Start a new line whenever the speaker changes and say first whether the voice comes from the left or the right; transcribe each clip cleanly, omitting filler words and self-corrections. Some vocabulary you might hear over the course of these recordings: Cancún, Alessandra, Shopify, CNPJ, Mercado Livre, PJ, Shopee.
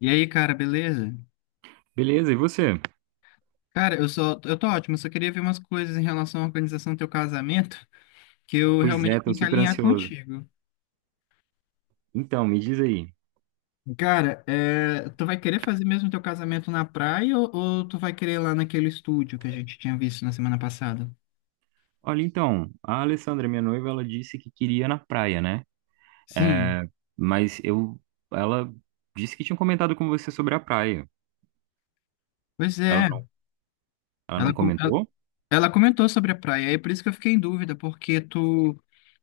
left: E aí, cara, beleza?
right: Beleza, e você?
left: Cara, eu tô ótimo, eu só queria ver umas coisas em relação à organização do teu casamento, que eu
right: Pois
left: realmente
right: é, tô
left: tenho que
right: super
left: alinhar
right: ansioso.
left: contigo.
right: Então, me diz aí.
left: Cara, tu vai querer fazer mesmo teu casamento na praia ou tu vai querer ir lá naquele estúdio que a gente tinha visto na semana passada?
right: Olha, então, a Alessandra, minha noiva, ela disse que queria ir na praia, né?
left: Sim,
right: É, mas eu, ela disse que tinha comentado com você sobre a praia.
left: pois
right: Ela
left: é.
right: não, ela não
left: Ela, com- ela,
right: comentou?
left: ela comentou sobre a praia, e é por isso que eu fiquei em dúvida, porque tu,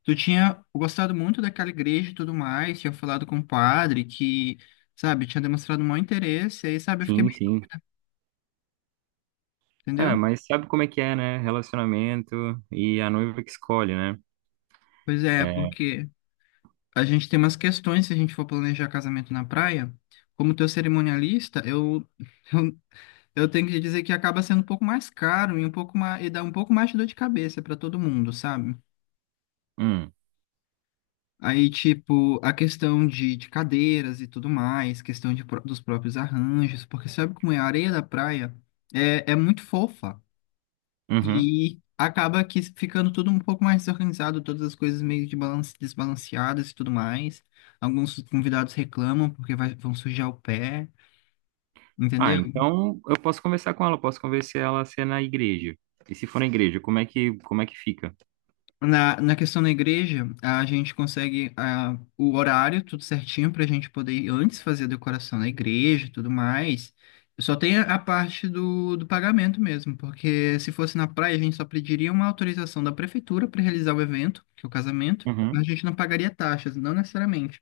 left: tu tinha gostado muito daquela igreja e tudo mais, tinha falado com o padre que, sabe, tinha demonstrado um mau interesse, aí, sabe, eu fiquei
right: Sim,
left: meio,
right: sim. É,
left: entendeu?
right: mas sabe como é que é, né? Relacionamento e a noiva que escolhe, né?
left: Pois é,
right: É,
left: porque a gente tem umas questões se a gente for planejar casamento na praia. Como teu cerimonialista, eu, eu tenho que dizer que acaba sendo um pouco mais caro e um pouco mais, e dá um pouco mais de dor de cabeça para todo mundo, sabe?
right: hum,
left: Aí, tipo, a questão de cadeiras e tudo mais, questão dos próprios arranjos, porque sabe como é? A areia da praia é muito fofa.
right: uhum.
left: E acaba que ficando tudo um pouco mais desorganizado, todas as coisas meio de balance, desbalanceadas e tudo mais. Alguns convidados reclamam porque vão sujar o pé,
right: Ah,
left: entendeu?
right: então eu posso conversar com ela, posso convencer ela a ser na igreja. E se for na igreja, como é que fica?
left: Na questão da igreja, a gente consegue o horário tudo certinho para a gente poder ir antes fazer a decoração da igreja e tudo mais. Só tem a parte do pagamento mesmo, porque se fosse na praia, a gente só pediria uma autorização da prefeitura para realizar o evento, que é o casamento. A
right: Uhum.
left: gente não pagaria taxas, não necessariamente.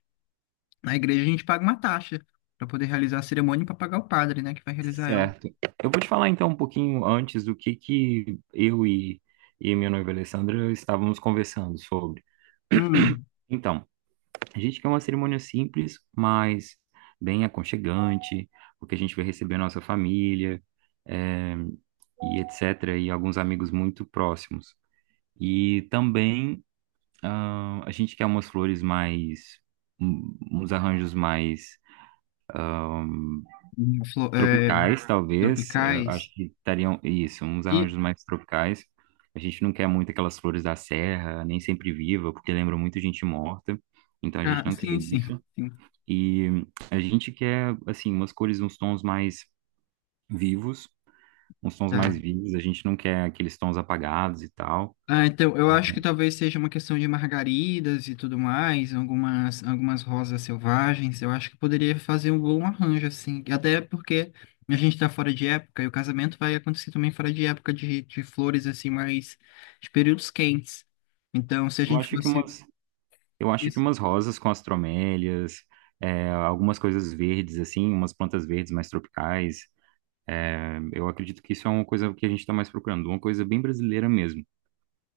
left: Na igreja a gente paga uma taxa para poder realizar a cerimônia e para pagar o padre, né, que vai realizar ela.
right: Certo. Eu vou te falar então um pouquinho antes do que eu e minha noiva Alessandra estávamos conversando sobre.
left: Hum.
right: Então, a gente quer uma cerimônia simples, mas bem aconchegante, porque a gente vai receber a nossa família, eh, e etc., e alguns amigos muito próximos. E também, ah, a gente quer umas flores mais, uns arranjos mais
left: flo- é,
right: tropicais, talvez. Eu acho
left: Tropicais.
right: que estariam, isso, uns
left: E
right: arranjos mais tropicais. A gente não quer muito aquelas flores da serra, nem sempre viva, porque lembram muito gente morta. Então a gente não quer
left: sim, sim,
right: isso.
left: sim.
right: E a gente quer, assim, umas cores, uns tons mais vivos, uns tons mais
left: Tá.
right: vivos. A gente não quer aqueles tons apagados e tal.
left: Ah, então eu acho que talvez seja uma questão de margaridas e tudo mais, algumas rosas selvagens. Eu acho que poderia fazer um bom arranjo assim, e até porque a gente está fora de época e o casamento vai acontecer também fora de época de flores assim mais de períodos quentes. Então, se a
right: Eu
left: gente
right: acho que
left: fosse.
right: umas, eu acho que umas rosas com as tromélias, é, algumas coisas verdes, assim, umas plantas verdes mais tropicais. Eu acredito que isso é uma coisa que a gente está mais procurando, uma coisa bem brasileira mesmo,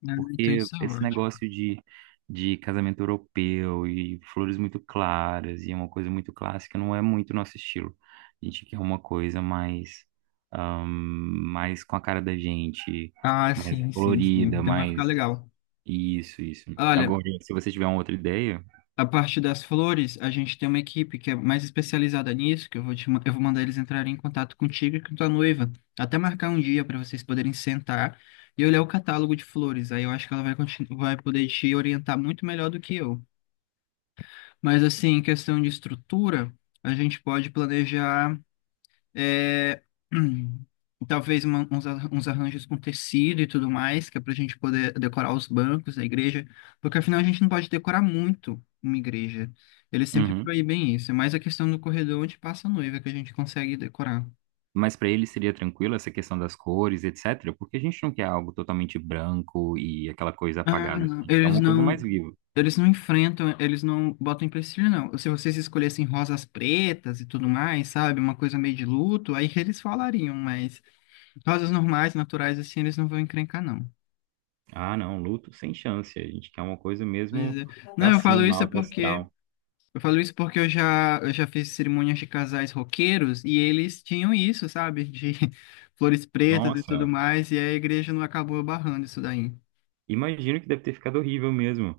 left: Ah, então
right: porque
left: isso é
right: esse
left: ótimo.
right: negócio de casamento europeu e flores muito claras e é uma coisa muito clássica não é muito nosso estilo. A gente quer uma coisa mais, mais com a cara da gente,
left: Ah,
right: mais
left: sim, sim, sim.
right: colorida,
left: Então vai ficar
right: mais
left: legal.
right: isso, isso.
left: Olha,
right: Agora, se você tiver uma outra ideia,
left: a parte das flores, a gente tem uma equipe que é mais especializada nisso, que eu vou mandar eles entrarem em contato contigo e com tua noiva. Até marcar um dia para vocês poderem sentar e olhar o catálogo de flores. Aí eu acho que ela vai poder te orientar muito melhor do que eu. Mas assim, em questão de estrutura, a gente pode planejar. É, hum, talvez uns arranjos com tecido e tudo mais, que é para a gente poder decorar os bancos da igreja, porque afinal a gente não pode decorar muito uma igreja. Eles sempre
right: uhum.
left: proíbem isso, é mais a questão do corredor onde passa a noiva que a gente consegue decorar.
right: Mas para ele seria tranquilo essa questão das cores, etc. Porque a gente não quer algo totalmente branco e aquela coisa
left: Ah,
right: apagada. A
left: não,
right: gente quer
left: eles
right: uma coisa mais
left: não.
right: viva.
left: Eles não enfrentam, eles não botam empecilho, não. Se vocês escolhessem rosas pretas e tudo mais, sabe? Uma coisa meio de luto, aí eles falariam, mas rosas normais, naturais, assim, eles não vão encrencar, não.
right: Ah, não, luto sem chance. A gente quer uma coisa
left: Pois
right: mesmo
left: é. Não,
right: pra cima, alto astral.
left: eu falo isso porque eu já fiz cerimônias de casais roqueiros e eles tinham isso, sabe? De flores pretas e tudo
right: Nossa,
left: mais, e a igreja não acabou barrando isso daí.
right: imagino que deve ter ficado horrível mesmo.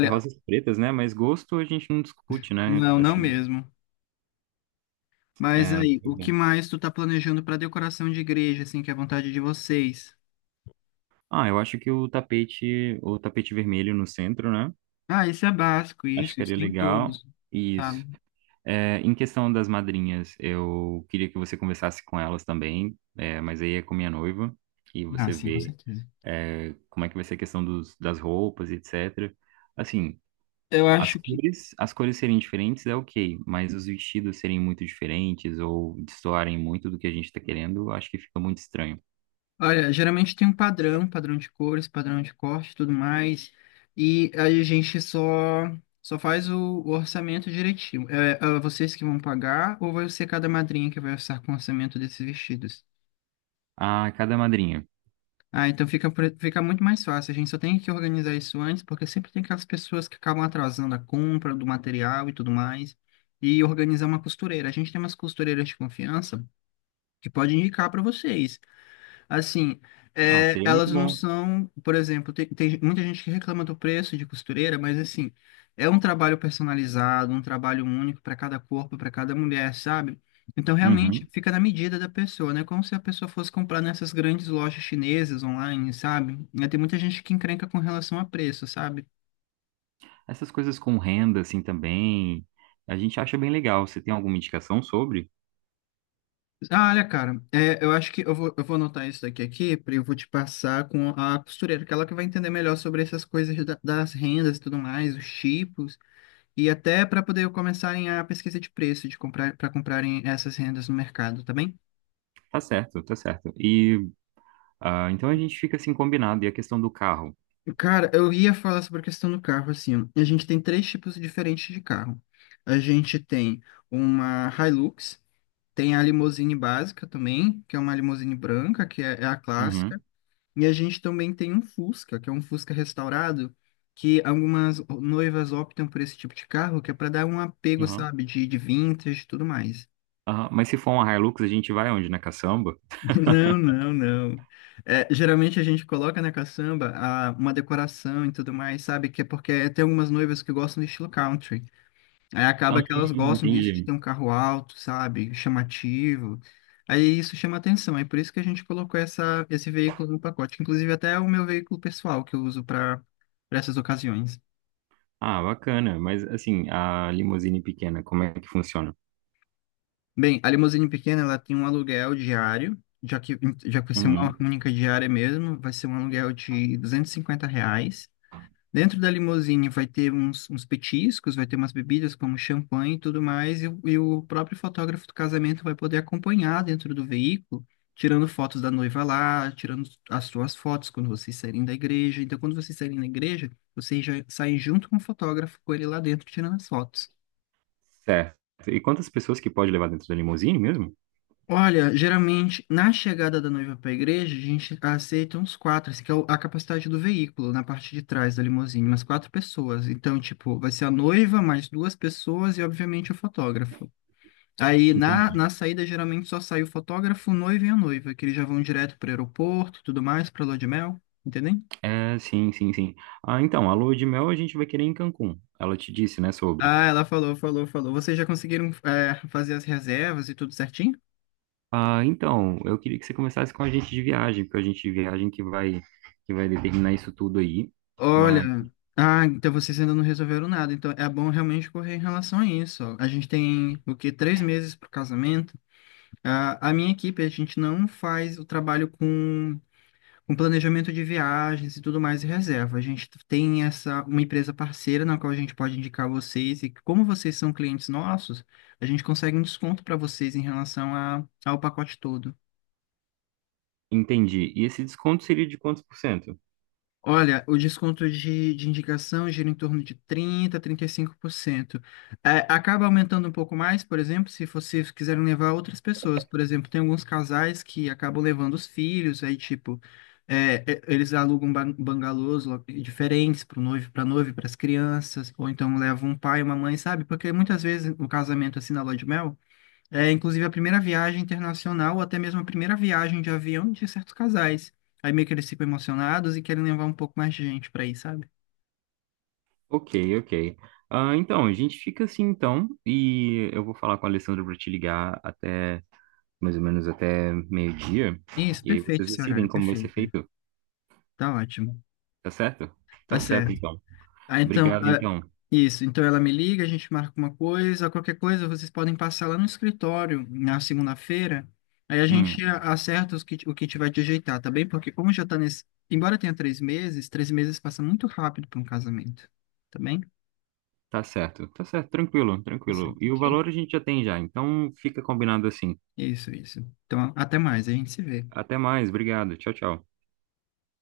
right: E rosas pretas, né? Mas gosto a gente não discute, né?
left: não, não
right: Assim,
left: mesmo. Mas
right: é,
left: aí, o
right: pois
left: que
right: é.
left: mais tu tá planejando para decoração de igreja, assim, que é a vontade de vocês?
right: Ah, eu acho que o tapete vermelho no centro, né?
left: Ah, isso é básico,
right: Acho que
left: isso
right: seria
left: tem
right: legal.
left: todos, sabe?
right: Isso. É, em questão das madrinhas, eu queria que você conversasse com elas também, é, mas aí é com minha noiva, e
left: Ah,
right: você
left: sim, com
right: vê,
left: certeza.
right: é, como é que vai ser a questão dos, das roupas, etc. Assim,
left: Eu acho que
right: as cores serem diferentes é ok, mas os vestidos serem muito diferentes ou destoarem muito do que a gente está querendo, eu acho que fica muito estranho.
left: olha, geralmente tem um padrão, padrão de cores, padrão de corte, e tudo mais, e aí a gente só faz o orçamento direitinho. É vocês que vão pagar ou vai ser cada madrinha que vai orçar com o orçamento desses vestidos?
right: Ah, cada madrinha.
left: Ah, então fica muito mais fácil. A gente só tem que organizar isso antes, porque sempre tem aquelas pessoas que acabam atrasando a compra do material e tudo mais, e organizar uma costureira. A gente tem umas costureiras de confiança que pode indicar para vocês. Assim,
right: Ah, seria muito
left: elas não
right: bom.
left: são, por exemplo, tem muita gente que reclama do preço de costureira, mas assim, é um trabalho personalizado, um trabalho único para cada corpo, para cada mulher, sabe? Então realmente
right: Uhum.
left: fica na medida da pessoa, né? Como se a pessoa fosse comprar nessas grandes lojas chinesas online, sabe? Né, tem muita gente que encrenca com relação a preço, sabe?
right: Essas coisas com renda, assim, também, a gente acha bem legal. Você tem alguma indicação sobre?
left: Ah, olha, cara, eu acho que eu vou anotar isso daqui aqui, eu vou te passar com a costureira, que ela que vai entender melhor sobre essas coisas das rendas e tudo mais, os tipos. E até para poder começarem a pesquisa de preço de comprar para comprarem essas rendas no mercado, tá bem?
right: Tá certo, tá certo. E ah, então a gente fica assim combinado. E a questão do carro?
left: Cara, eu ia falar sobre a questão do carro assim. A gente tem três tipos diferentes de carro. A gente tem uma Hilux, tem a limousine básica também, que é uma limousine branca, que é a clássica,
right: Uhum,
left: e a gente também tem um Fusca, que é um Fusca restaurado, que algumas noivas optam por esse tipo de carro, que é para dar um apego,
right: uhum,
left: sabe, de vintage e tudo mais.
right: aham. Mas se for uma Hilux, a gente vai onde? Na caçamba?
left: Não, não, não. É, geralmente a gente coloca na caçamba uma decoração e tudo mais, sabe? Que é porque tem algumas noivas que gostam do estilo country. Aí
right: Ah,
left: acaba que elas gostam disso, de ter
right: entendi.
left: um carro alto, sabe? Chamativo. Aí isso chama atenção. É por isso que a gente colocou esse veículo no pacote. Inclusive até é o meu veículo pessoal que eu uso para essas ocasiões.
right: Ah, bacana. Mas assim, a limusine pequena, como é que funciona?
left: Bem, a limusine pequena, ela tem um aluguel diário. Já que vai ser uma
right: Uhum,
left: única diária mesmo, vai ser um aluguel de R$ 250 reais. Dentro da limusine vai ter uns petiscos, vai ter umas bebidas como champanhe e tudo mais, e o próprio fotógrafo do casamento vai poder acompanhar dentro do veículo, tirando fotos da noiva lá, tirando as suas fotos quando vocês saírem da igreja. Então, quando vocês saírem da igreja, vocês já saem junto com o fotógrafo, com ele lá dentro, tirando as fotos.
right: certo. E quantas pessoas que pode levar dentro da limusine mesmo?
left: Olha, geralmente na chegada da noiva para a igreja, a gente aceita uns quatro, assim, que é a capacidade do veículo, na parte de trás da limusine, umas quatro pessoas. Então, tipo, vai ser a noiva, mais duas pessoas e, obviamente, o fotógrafo. Aí na
right: Entendi.
left: saída, geralmente só sai o fotógrafo, o noivo e a noiva, que eles já vão direto para o aeroporto e tudo mais, para lua de mel, entendeu?
right: É, sim, sim, sim. Ah, então, a lua de mel a gente vai querer em Cancún. Ela te disse, né, sobre.
left: Ah, ela falou, falou, falou. Vocês já conseguiram, fazer as reservas e tudo certinho?
right: Ah, então, eu queria que você começasse com a gente de viagem, porque a gente de viagem que vai determinar isso tudo aí.
left: Olha, então vocês ainda não resolveram nada, então é bom realmente correr em relação a isso. Ó. A gente tem o quê? 3 meses para o casamento. Ah, a minha equipe, a gente não faz o trabalho com planejamento de viagens e tudo mais e reserva. A gente tem essa uma empresa parceira na qual a gente pode indicar vocês, e como vocês são clientes nossos, a gente consegue um desconto para vocês em relação ao pacote todo.
right: Entendi. E esse desconto seria de quantos por cento?
left: Olha, o desconto de indicação gira em torno de 30, 35%. É, acaba aumentando um pouco mais, por exemplo, se vocês quiserem levar outras pessoas. Por exemplo, tem alguns casais que acabam levando os filhos, aí, tipo, eles alugam bangalôs diferentes para o noivo, para noiva e para as crianças, ou então levam um pai e uma mãe, sabe? Porque muitas vezes o casamento, é assim, na lua de mel, inclusive a primeira viagem internacional, ou até mesmo a primeira viagem de avião de certos casais. Aí meio que eles ficam emocionados e querem levar um pouco mais de gente para aí sabe?
right: Ok, ok. Ah, então, a gente fica assim então, e eu vou falar com a Alessandra para te ligar até mais ou menos até meio-dia,
left: Isso,
right: e aí
left: perfeito
right: vocês
left: esse
right: decidem
left: horário,
right: como vai ser
left: perfeito.
right: feito,
left: Tá ótimo.
right: tá certo?
left: Tá
right: Tá certo,
left: certo.
right: então.
left: Ah, então,
right: Obrigado, então.
left: isso. Então ela me liga, a gente marca uma coisa, qualquer coisa, vocês podem passar lá no escritório na segunda-feira. Aí a
right: Hum,
left: gente acerta o que tiver de ajeitar, tá bem? Porque como já tá nesse. Embora tenha 3 meses, 3 meses passa muito rápido para um casamento, tá bem?
right: tá certo, tranquilo,
left: Tá
right: tranquilo.
left: certo.
right: E o valor a gente já tem já, então fica combinado assim.
left: Isso, isso. Então, até mais, a gente se vê.
right: Até mais, obrigado. Tchau, tchau.